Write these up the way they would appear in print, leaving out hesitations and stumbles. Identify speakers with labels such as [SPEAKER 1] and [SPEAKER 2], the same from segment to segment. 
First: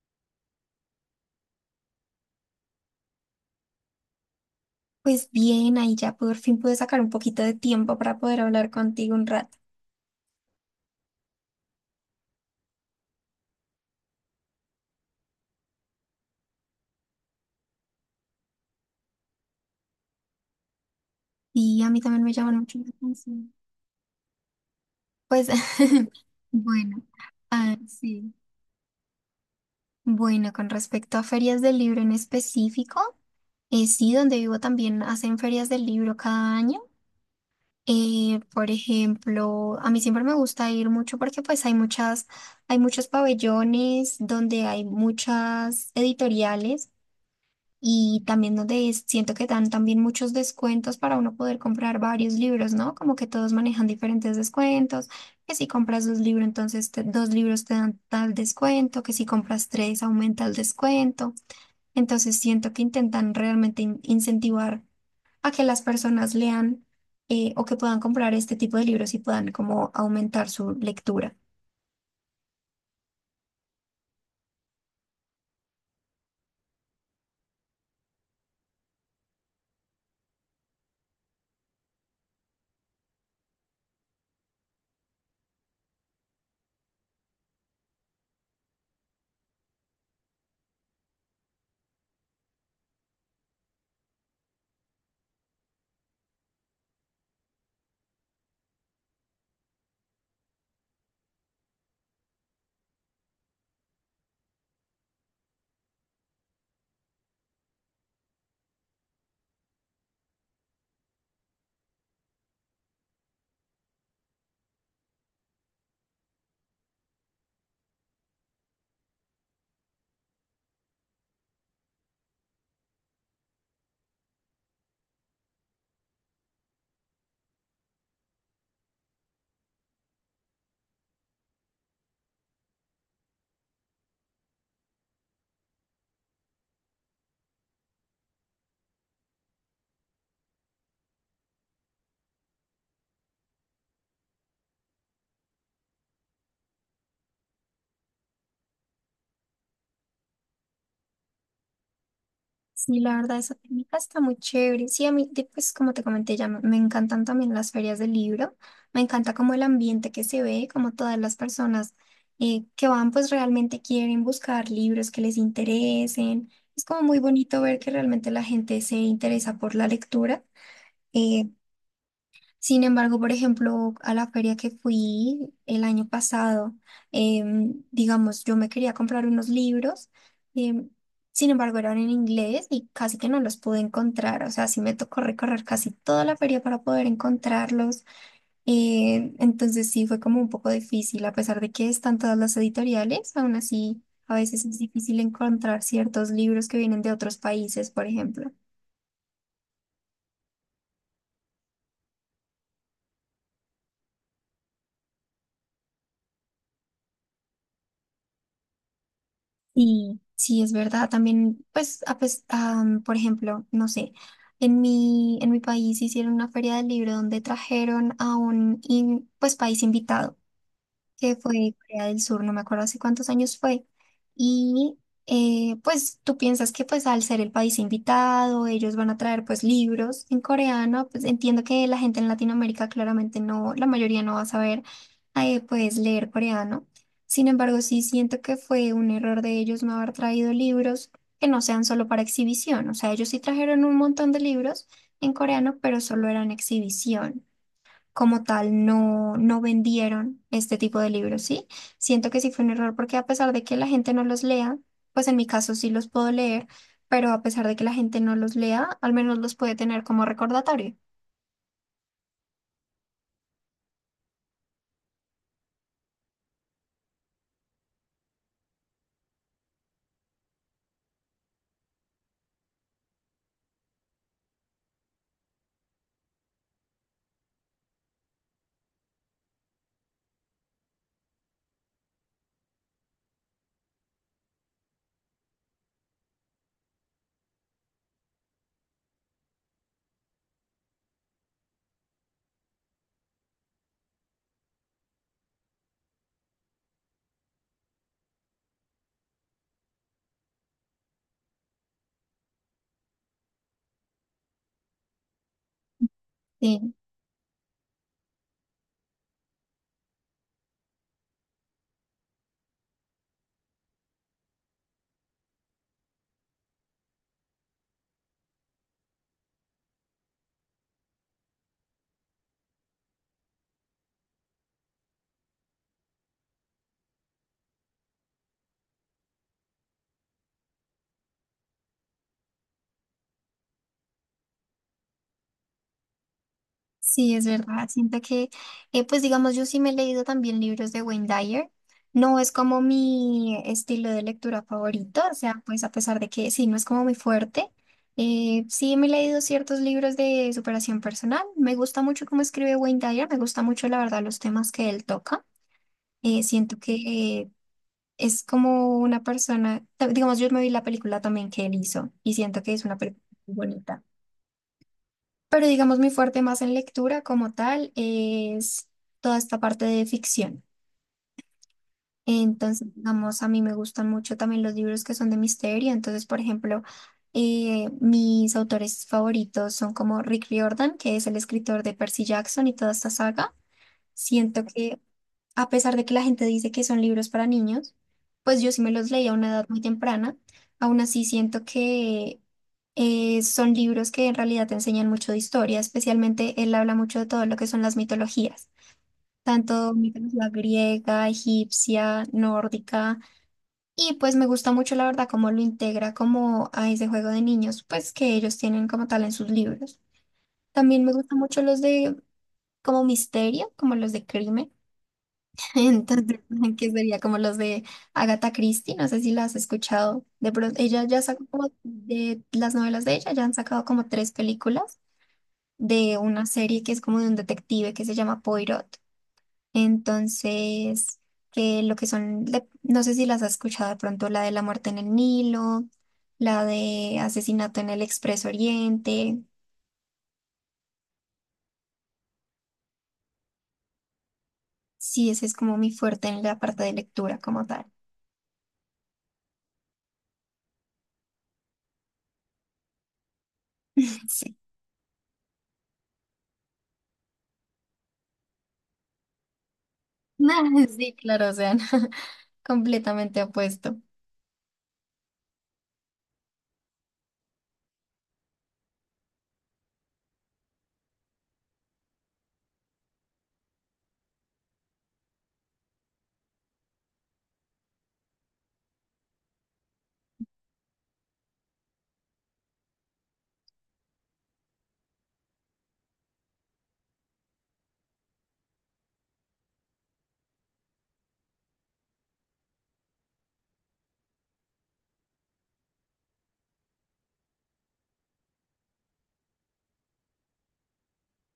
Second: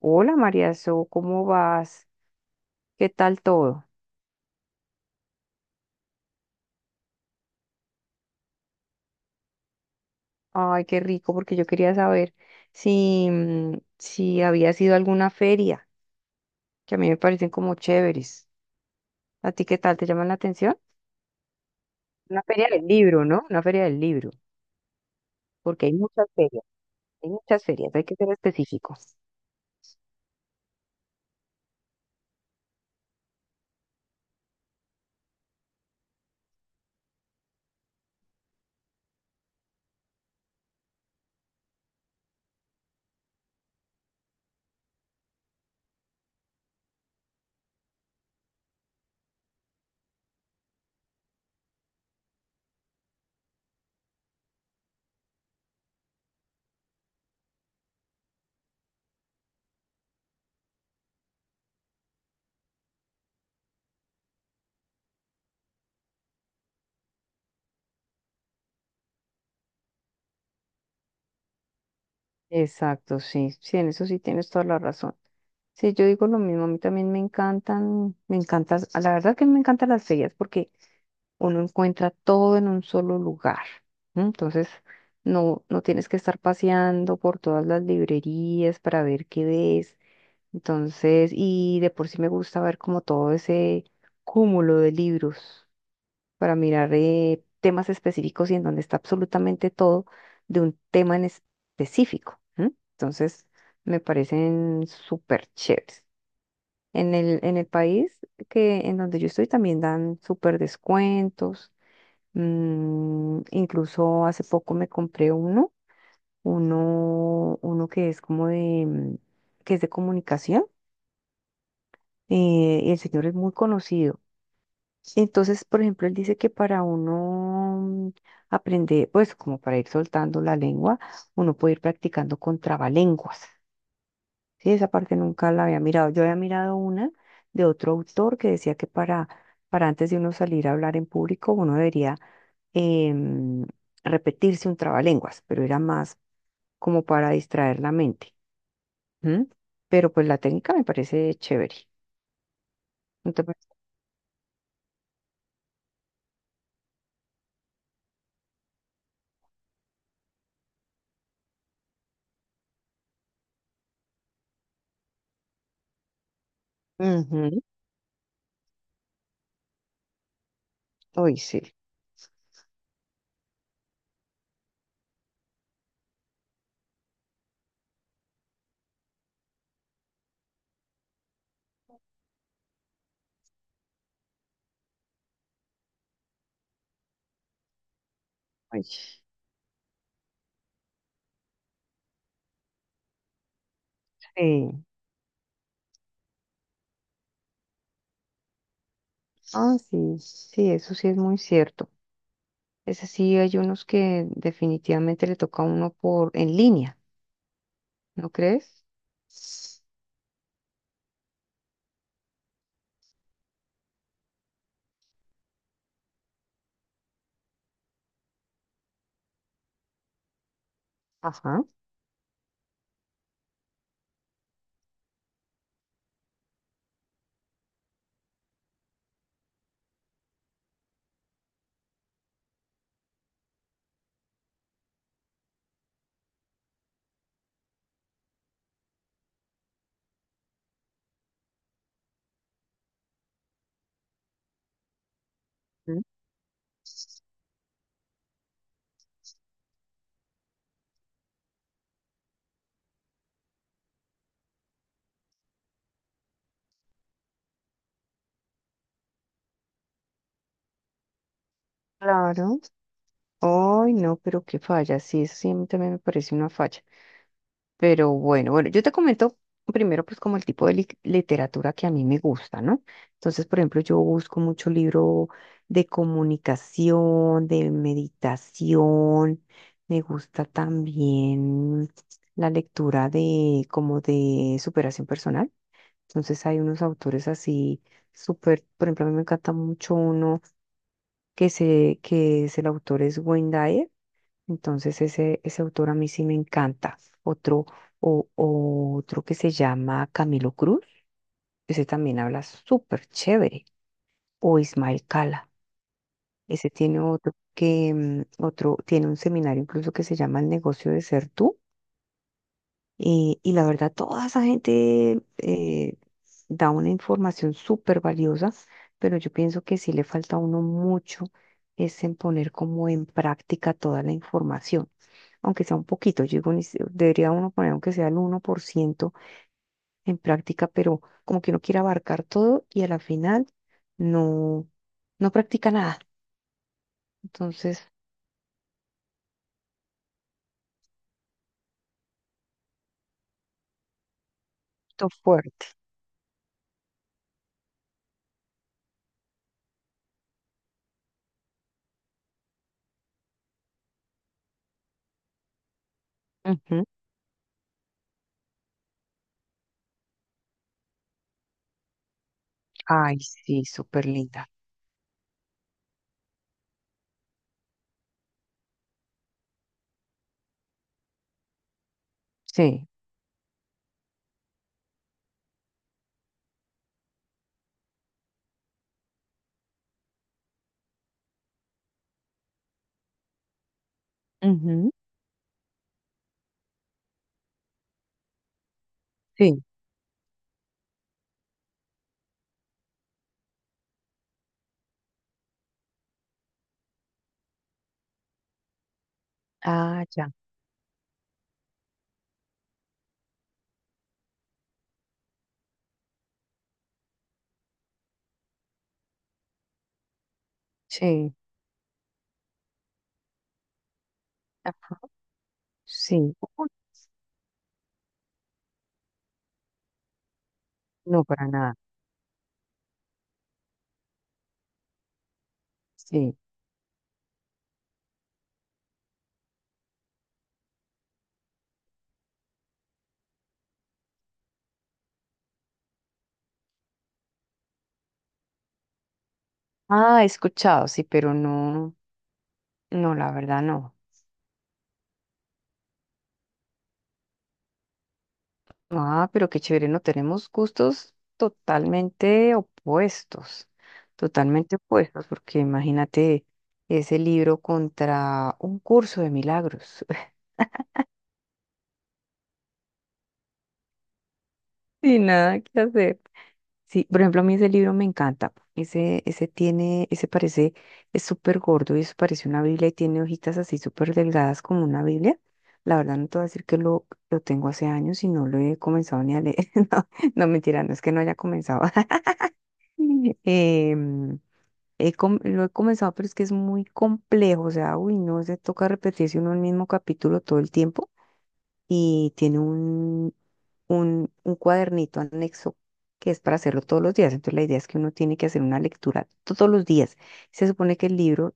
[SPEAKER 1] Hola María So, ¿cómo vas? ¿Qué tal todo?
[SPEAKER 2] Pues bien, ahí ya por fin pude sacar un poquito de tiempo para poder hablar contigo un rato.
[SPEAKER 1] Ay, qué rico, porque yo quería saber si, si había sido alguna feria, que a mí me parecen como chéveres. ¿A ti qué tal? ¿Te llaman la atención?
[SPEAKER 2] Y a mí también me
[SPEAKER 1] Una
[SPEAKER 2] llaman
[SPEAKER 1] feria
[SPEAKER 2] mucho la
[SPEAKER 1] del libro, ¿no?
[SPEAKER 2] atención.
[SPEAKER 1] Una feria del libro,
[SPEAKER 2] Pues
[SPEAKER 1] porque hay muchas ferias,
[SPEAKER 2] bueno,
[SPEAKER 1] hay muchas
[SPEAKER 2] ah,
[SPEAKER 1] ferias, hay que ser
[SPEAKER 2] sí.
[SPEAKER 1] específicos.
[SPEAKER 2] Bueno, con respecto a ferias del libro en específico, sí, donde vivo también hacen ferias del libro cada año. Por ejemplo, a mí siempre me gusta ir mucho porque hay muchos pabellones donde hay muchas editoriales y también siento que dan también muchos descuentos para uno poder comprar varios libros, ¿no? Como que todos manejan diferentes descuentos, que si compras dos libros, dos libros te dan tal descuento, que si compras tres aumenta el descuento. Entonces siento que intentan realmente incentivar a que las personas lean, o que puedan comprar este tipo de libros y puedan como aumentar su lectura.
[SPEAKER 1] Exacto, sí, sí, en eso sí tienes toda la razón. Sí, yo digo lo mismo, a mí también me encantan, la verdad que me encantan las ferias, porque uno encuentra todo en un solo lugar. ¿M? Entonces, no, no tienes que estar paseando por todas las librerías para ver qué ves. Entonces, y de por sí me gusta ver como todo ese cúmulo de libros para mirar temas específicos y en donde está absolutamente todo de un tema en específico. ¿M? Entonces, me parecen súper chéveres. En el país que en donde yo estoy también dan súper descuentos. Incluso hace poco me compré uno, uno que es como de, que es de comunicación, y el señor es muy conocido. Entonces, por ejemplo, él dice que para uno mm, aprender, pues como para ir soltando la lengua, uno puede ir practicando con trabalenguas. Sí, esa parte nunca la había mirado. Yo había mirado una de otro autor que decía que para antes de uno salir a hablar en público, uno debería em, repetirse un trabalenguas, pero era más como para distraer la mente. ¿M? Pero pues la técnica me parece chévere.
[SPEAKER 2] Sí, la
[SPEAKER 1] ¿No
[SPEAKER 2] verdad,
[SPEAKER 1] te
[SPEAKER 2] esa
[SPEAKER 1] parece?
[SPEAKER 2] técnica está muy chévere. Sí, pues como te comenté, ya me encantan también las ferias del libro. Me encanta como el ambiente que se ve, como todas las personas que van, pues realmente quieren buscar libros que les interesen. Es como muy bonito
[SPEAKER 1] Ujú.
[SPEAKER 2] ver que realmente la gente se interesa por la lectura.
[SPEAKER 1] Uy,
[SPEAKER 2] eh,
[SPEAKER 1] sí.
[SPEAKER 2] Sin embargo, por ejemplo, a la feria que fui el año pasado, digamos, yo me quería comprar unos libros, em, sin embargo, eran en inglés y casi que no los pude encontrar. O sea, sí me tocó recorrer casi toda la feria para poder encontrarlos.
[SPEAKER 1] Uy,
[SPEAKER 2] Entonces sí fue como un poco difícil, a pesar de que están todas las editoriales, aún así a veces es
[SPEAKER 1] sí.
[SPEAKER 2] difícil encontrar ciertos libros que vienen de otros países, por ejemplo.
[SPEAKER 1] Ah, sí, sí, eso sí es muy cierto. Es así, hay unos que definitivamente le toca a uno por en línea, ¿no crees?
[SPEAKER 2] Sí, sí, es verdad. También, por ejemplo, no sé, en mi país hicieron una feria del libro donde trajeron a un pues, país invitado que
[SPEAKER 1] Ajá.
[SPEAKER 2] fue Corea del Sur, no me acuerdo hace cuántos años fue. Y pues tú piensas que pues al ser el país invitado, ellos van a traer pues libros en coreano, pues entiendo que la gente en Latinoamérica claramente no, la mayoría no va a saber, pues, leer coreano. Sin embargo, sí siento que fue un error de ellos no haber traído libros que no sean solo para exhibición. O sea, ellos sí trajeron un montón de libros en coreano, pero
[SPEAKER 1] Mm.
[SPEAKER 2] solo eran exhibición como tal, no, no vendieron este tipo de libros, ¿sí? Siento que sí fue un error porque a pesar de que la gente no los lea, pues en mi caso sí los puedo leer, pero a pesar de que la gente no los lea, al menos los puede tener como recordatorio.
[SPEAKER 1] Claro. Ay, no, pero qué falla. Sí, eso sí a mí también me parece una falla. Pero bueno, bueno, yo te comento primero pues como el tipo de literatura que a mí me gusta, ¿no? Entonces, por ejemplo, yo busco mucho libro de comunicación, de meditación, me gusta también la lectura de como de superación personal. Entonces hay unos autores así súper, por ejemplo, a mí me encanta mucho uno que se que es el autor es Wayne Dyer. Entonces ese autor a mí sí me encanta. Otro, o otro que se llama Camilo Cruz, ese también habla súper chévere. O Ismael Cala, ese
[SPEAKER 2] Sí.
[SPEAKER 1] tiene otro que otro, tiene un seminario incluso que se llama El negocio de ser tú. Y la verdad, toda esa gente da una información súper valiosa, pero yo pienso que sí le falta a uno mucho es en poner como en práctica toda la información. Aunque sea un poquito, yo digo, ni se- debería uno poner aunque sea el 1% en práctica, pero como que uno quiere abarcar todo y a la final no, no practica nada.
[SPEAKER 2] Sí, es verdad.
[SPEAKER 1] Entonces,
[SPEAKER 2] Siento que, pues digamos, yo sí me he leído también libros de Wayne Dyer. No es como mi estilo de lectura
[SPEAKER 1] esto
[SPEAKER 2] favorito, o sea,
[SPEAKER 1] fuerte.
[SPEAKER 2] pues a pesar de que sí, no es como muy fuerte. Sí, me he leído ciertos libros de superación personal. Me gusta mucho cómo escribe Wayne Dyer, me gusta mucho, la verdad, los temas que él toca. Eh, siento
[SPEAKER 1] Ujú.
[SPEAKER 2] que eh, es como una persona, digamos, yo me vi la película también que él hizo y siento que es una
[SPEAKER 1] Ay,
[SPEAKER 2] película muy
[SPEAKER 1] sí,
[SPEAKER 2] bonita.
[SPEAKER 1] súper linda.
[SPEAKER 2] Pero digamos, mi fuerte más en lectura como tal es toda esta parte de ficción. Entonces,
[SPEAKER 1] Sí,
[SPEAKER 2] digamos, a mí me gustan mucho también los libros que son de misterio. Entonces, por ejemplo, mis autores favoritos son como Rick Riordan, que es el escritor de Percy Jackson y toda esta saga. Siento
[SPEAKER 1] Ujú,
[SPEAKER 2] que a pesar de que la gente dice que son libros para niños, pues yo sí me los leí a una
[SPEAKER 1] sí,
[SPEAKER 2] edad muy temprana. Aún así siento que son libros que en realidad te enseñan mucho de historia, especialmente él habla mucho de todo lo que son las mitologías, tanto
[SPEAKER 1] ah, ya,
[SPEAKER 2] mitología griega, egipcia, nórdica, y pues me gusta mucho la verdad cómo lo integra como a ese juego de niños, pues que ellos tienen como tal en sus libros. También me
[SPEAKER 1] sí,
[SPEAKER 2] gustan mucho los de como misterio, como los de crimen.
[SPEAKER 1] ajá. Sí,
[SPEAKER 2] Entonces,
[SPEAKER 1] Uy,
[SPEAKER 2] que sería como los de Agatha Christie, no sé si las has escuchado. De pronto, ella ya
[SPEAKER 1] no
[SPEAKER 2] sacó
[SPEAKER 1] para
[SPEAKER 2] como
[SPEAKER 1] nada,
[SPEAKER 2] de las novelas de ella, ya han sacado como tres películas de
[SPEAKER 1] sí.
[SPEAKER 2] una serie que es como de un detective que se llama Poirot. Entonces, que lo que son, de- no sé si las has escuchado de pronto, la de la muerte en el Nilo, la de asesinato en el Expreso Oriente.
[SPEAKER 1] Ah, he escuchado, sí, pero no, no, la verdad no.
[SPEAKER 2] Sí, ese es como mi fuerte en la parte de lectura como tal.
[SPEAKER 1] Ah, pero qué chévere, no tenemos gustos
[SPEAKER 2] Sí.
[SPEAKER 1] totalmente opuestos, porque imagínate ese libro contra un curso de milagros,
[SPEAKER 2] Sí, claro, o sea, no, completamente opuesto.
[SPEAKER 1] sin nada que hacer. Sí, por ejemplo, a mí ese libro me encanta. Ese tiene, ese parece, es súper gordo y eso parece una Biblia y tiene hojitas así súper delgadas como una Biblia. La verdad no te voy a decir que lo tengo hace años y no lo he comenzado ni a leer. No, no mentira, no es que no haya comenzado. Em, lo he comenzado, pero es que es muy complejo, o sea, uy, no se toca repetirse uno el mismo capítulo todo el tiempo y tiene un cuadernito anexo que es para hacerlo todos los días. Entonces la idea es que uno tiene que hacer una lectura todos los días. Se supone que el libro,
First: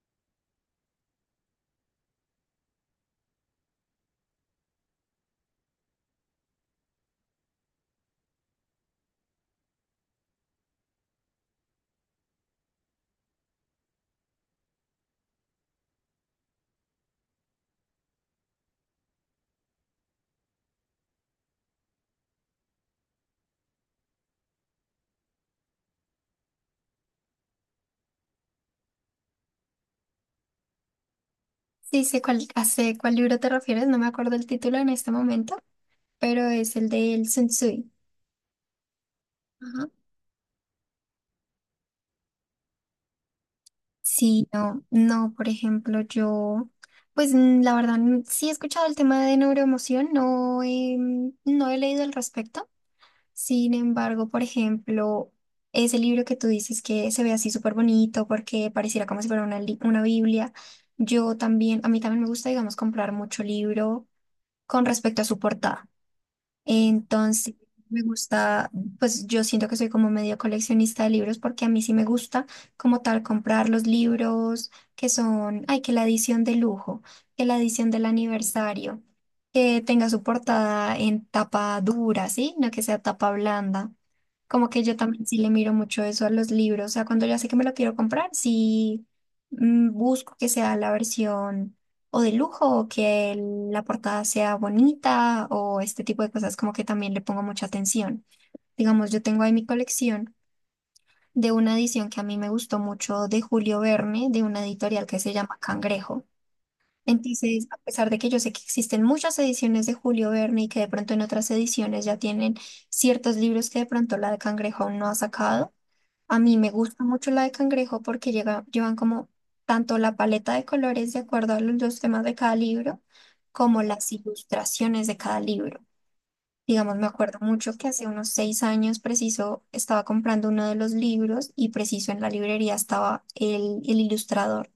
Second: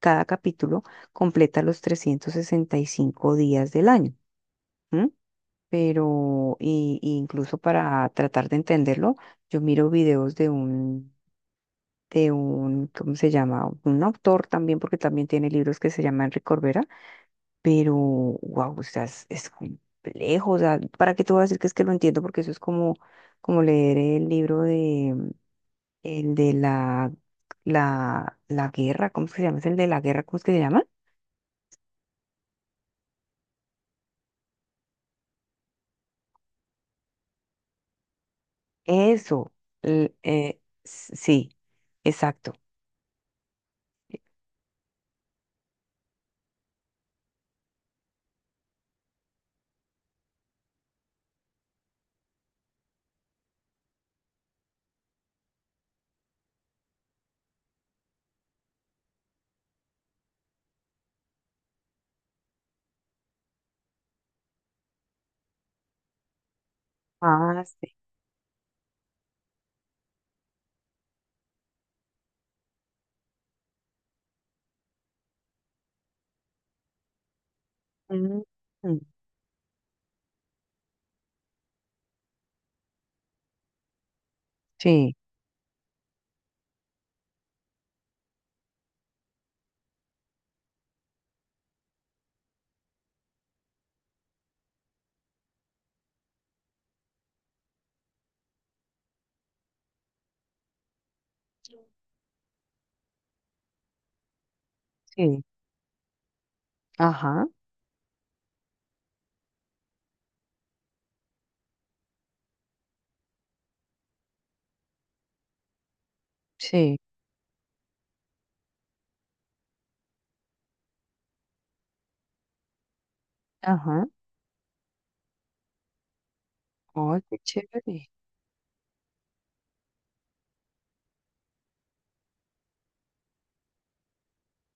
[SPEAKER 1] cada capítulo, completa los 365 días del año. ¿M? Pero y incluso para tratar de entenderlo, yo miro videos de un ¿cómo se llama? Un autor también, porque también tiene libros que se llama Enrique Corbera, pero, wow, o sea, es complejo, o sea, ¿para qué te voy a decir que es que lo entiendo? Porque eso es como leer el libro de, el de la, la guerra, ¿cómo es que se llama? ¿Es el de la guerra? ¿Cómo es que se llama?
[SPEAKER 2] Sí, sé cuál, hace cuál libro te refieres, no me acuerdo el título en este momento, pero es el de El Sensui.
[SPEAKER 1] Eso,
[SPEAKER 2] Ajá.
[SPEAKER 1] sí, exacto.
[SPEAKER 2] Sí, no, no, por ejemplo, yo, la verdad, sí he escuchado el tema de neuroemoción, no, no he leído al respecto. Sin embargo, por ejemplo, ese libro que tú dices que se ve así súper bonito porque pareciera como si fuera una, una Biblia, yo también, a mí también me gusta, digamos, comprar mucho libro con respecto a su portada. Entonces,
[SPEAKER 1] Ah, sí.
[SPEAKER 2] me gusta, pues yo siento que soy como medio coleccionista de libros porque a mí sí me gusta como tal comprar los libros que son, ay, que la edición de lujo, que la edición del
[SPEAKER 1] Mm, mm.
[SPEAKER 2] aniversario, que tenga su portada en tapa dura, ¿sí? No que sea tapa blanda. Como que yo
[SPEAKER 1] Sí,
[SPEAKER 2] también sí le miro mucho eso a los libros. O sea, cuando ya sé que me lo quiero comprar, sí, busco que sea la versión o de lujo, o que la portada sea bonita o este tipo de cosas, como que también le pongo mucha atención. Digamos, yo tengo ahí mi colección de una edición que a mí me gustó mucho de Julio Verne, de una editorial que se
[SPEAKER 1] sí,
[SPEAKER 2] llama Cangrejo.
[SPEAKER 1] ajá,
[SPEAKER 2] Entonces, a pesar de que yo sé que existen muchas ediciones de Julio Verne y que de pronto en otras ediciones ya tienen ciertos libros que de pronto la de Cangrejo aún no ha sacado, a mí me
[SPEAKER 1] sí,
[SPEAKER 2] gusta mucho la de cangrejo porque llevan como tanto la paleta de colores de acuerdo a los temas de cada libro, como
[SPEAKER 1] ajá.
[SPEAKER 2] las ilustraciones de cada libro. Digamos, me
[SPEAKER 1] Ay, qué
[SPEAKER 2] acuerdo mucho que hace
[SPEAKER 1] chévere.
[SPEAKER 2] unos 6 años preciso estaba comprando uno de los libros y preciso en la librería estaba el ilustrador.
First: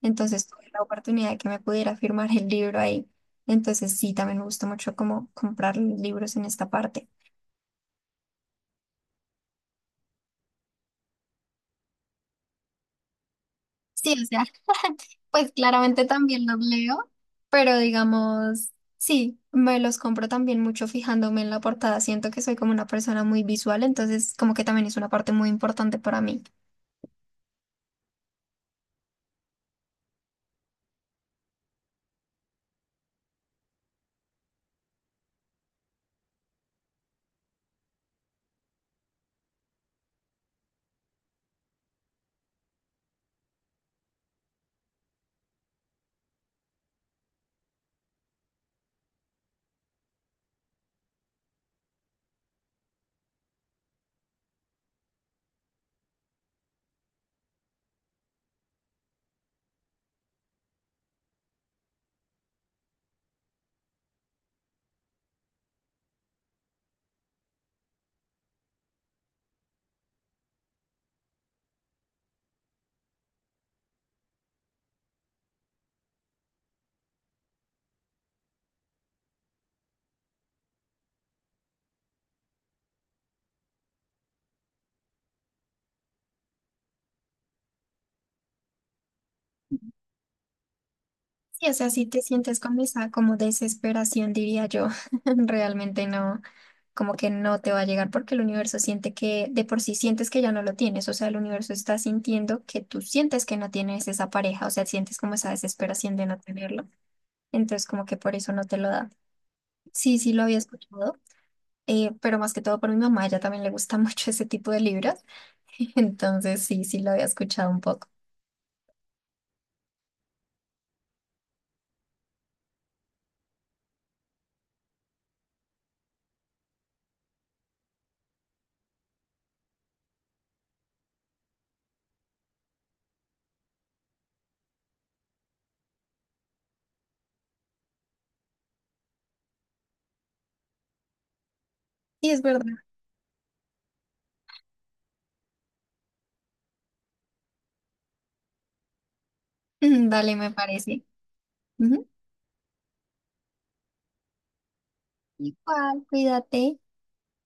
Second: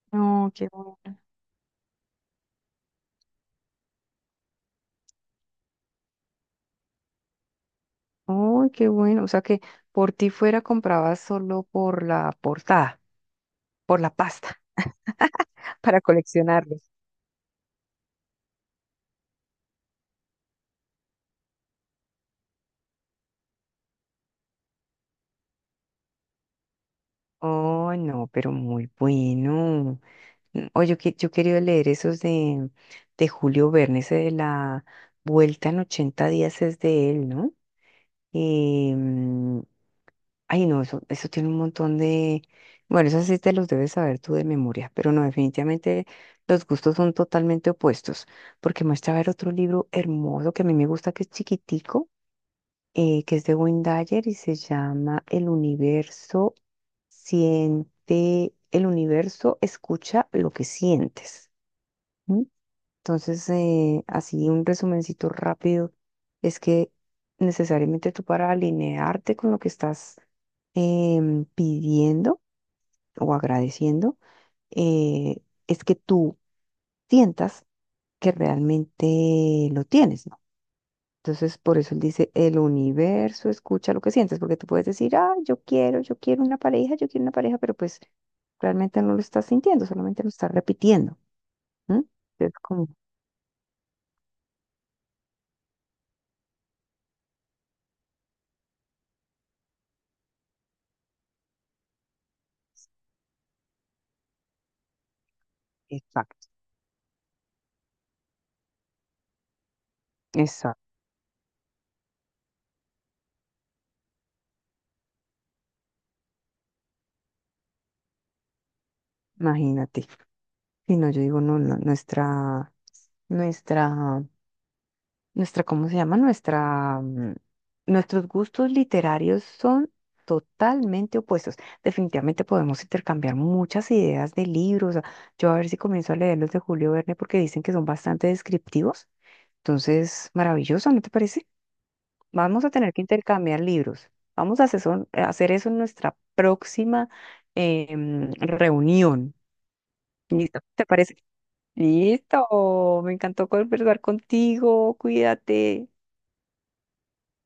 [SPEAKER 2] Entonces
[SPEAKER 1] No, qué
[SPEAKER 2] tuve la
[SPEAKER 1] bueno.
[SPEAKER 2] oportunidad de que me pudiera firmar el libro ahí. Entonces sí, también me gusta mucho como comprar libros en esta parte.
[SPEAKER 1] Uy, qué bueno. O sea que por ti fuera comprabas solo por la portada, por
[SPEAKER 2] Sí,
[SPEAKER 1] la
[SPEAKER 2] o sea,
[SPEAKER 1] pasta,
[SPEAKER 2] pues
[SPEAKER 1] para
[SPEAKER 2] claramente también los
[SPEAKER 1] coleccionarlos.
[SPEAKER 2] leo, pero digamos, sí, me los compro también mucho fijándome en la portada. Siento que soy como una persona muy visual, entonces como que también es una parte muy importante para mí.
[SPEAKER 1] Oh, no, pero muy bueno. Oye, yo quería leer esos de Julio Verne, ese de la Vuelta en 80 días es de él, ¿no? Ay, no, eso tiene un montón de... Bueno, eso sí te los debes saber tú de memoria, pero no, definitivamente los gustos son totalmente opuestos, porque me estaba ver otro libro hermoso que a mí me gusta, que es chiquitico, que es de Wendayer y se llama El universo siente, el universo escucha lo que sientes. Entonces, así un resumencito rápido es que necesariamente tú para alinearte con lo que estás pidiendo o agradeciendo, eh, es que tú sientas que realmente lo tienes, ¿no? Entonces, por eso él dice, el universo escucha lo que sientes, porque tú puedes decir, ah, yo quiero una pareja, yo quiero una pareja, pero pues realmente no lo estás sintiendo, solamente lo estás repitiendo.
[SPEAKER 2] Sí, o sea,
[SPEAKER 1] ¿M?
[SPEAKER 2] si te
[SPEAKER 1] Es
[SPEAKER 2] sientes con
[SPEAKER 1] como,
[SPEAKER 2] esa como desesperación, diría yo, realmente no, como que no te va a llegar porque el universo siente que de por sí sientes que ya no lo tienes, o sea, el universo está sintiendo que tú sientes que no tienes esa pareja, o sea, sientes como esa desesperación de no
[SPEAKER 1] exacto,
[SPEAKER 2] tenerlo. Entonces, como que por eso no te lo da. Sí, sí lo había
[SPEAKER 1] exacto,
[SPEAKER 2] escuchado, pero más que todo por mi mamá, a ella también le gusta mucho ese tipo de libros. Entonces, sí, sí lo había escuchado un poco.
[SPEAKER 1] imagínate. Sí, no, yo digo, no, no, nuestra, nuestra, ¿cómo se llama? Nuestros gustos literarios son totalmente opuestos. Definitivamente podemos intercambiar muchas ideas de libros. Yo a ver si comienzo a leer los de Julio Verne porque dicen que son bastante descriptivos. Entonces, maravilloso, ¿no te parece?
[SPEAKER 2] Sí, es verdad.
[SPEAKER 1] Vamos a tener que intercambiar libros. Vamos a a hacer eso en nuestra próxima reunión.
[SPEAKER 2] Dale, me
[SPEAKER 1] ¿Listo? ¿Te
[SPEAKER 2] parece.
[SPEAKER 1] parece?
[SPEAKER 2] Ujú.
[SPEAKER 1] Listo, me encantó conversar contigo, cuídate.
[SPEAKER 2] Igual, cuídate.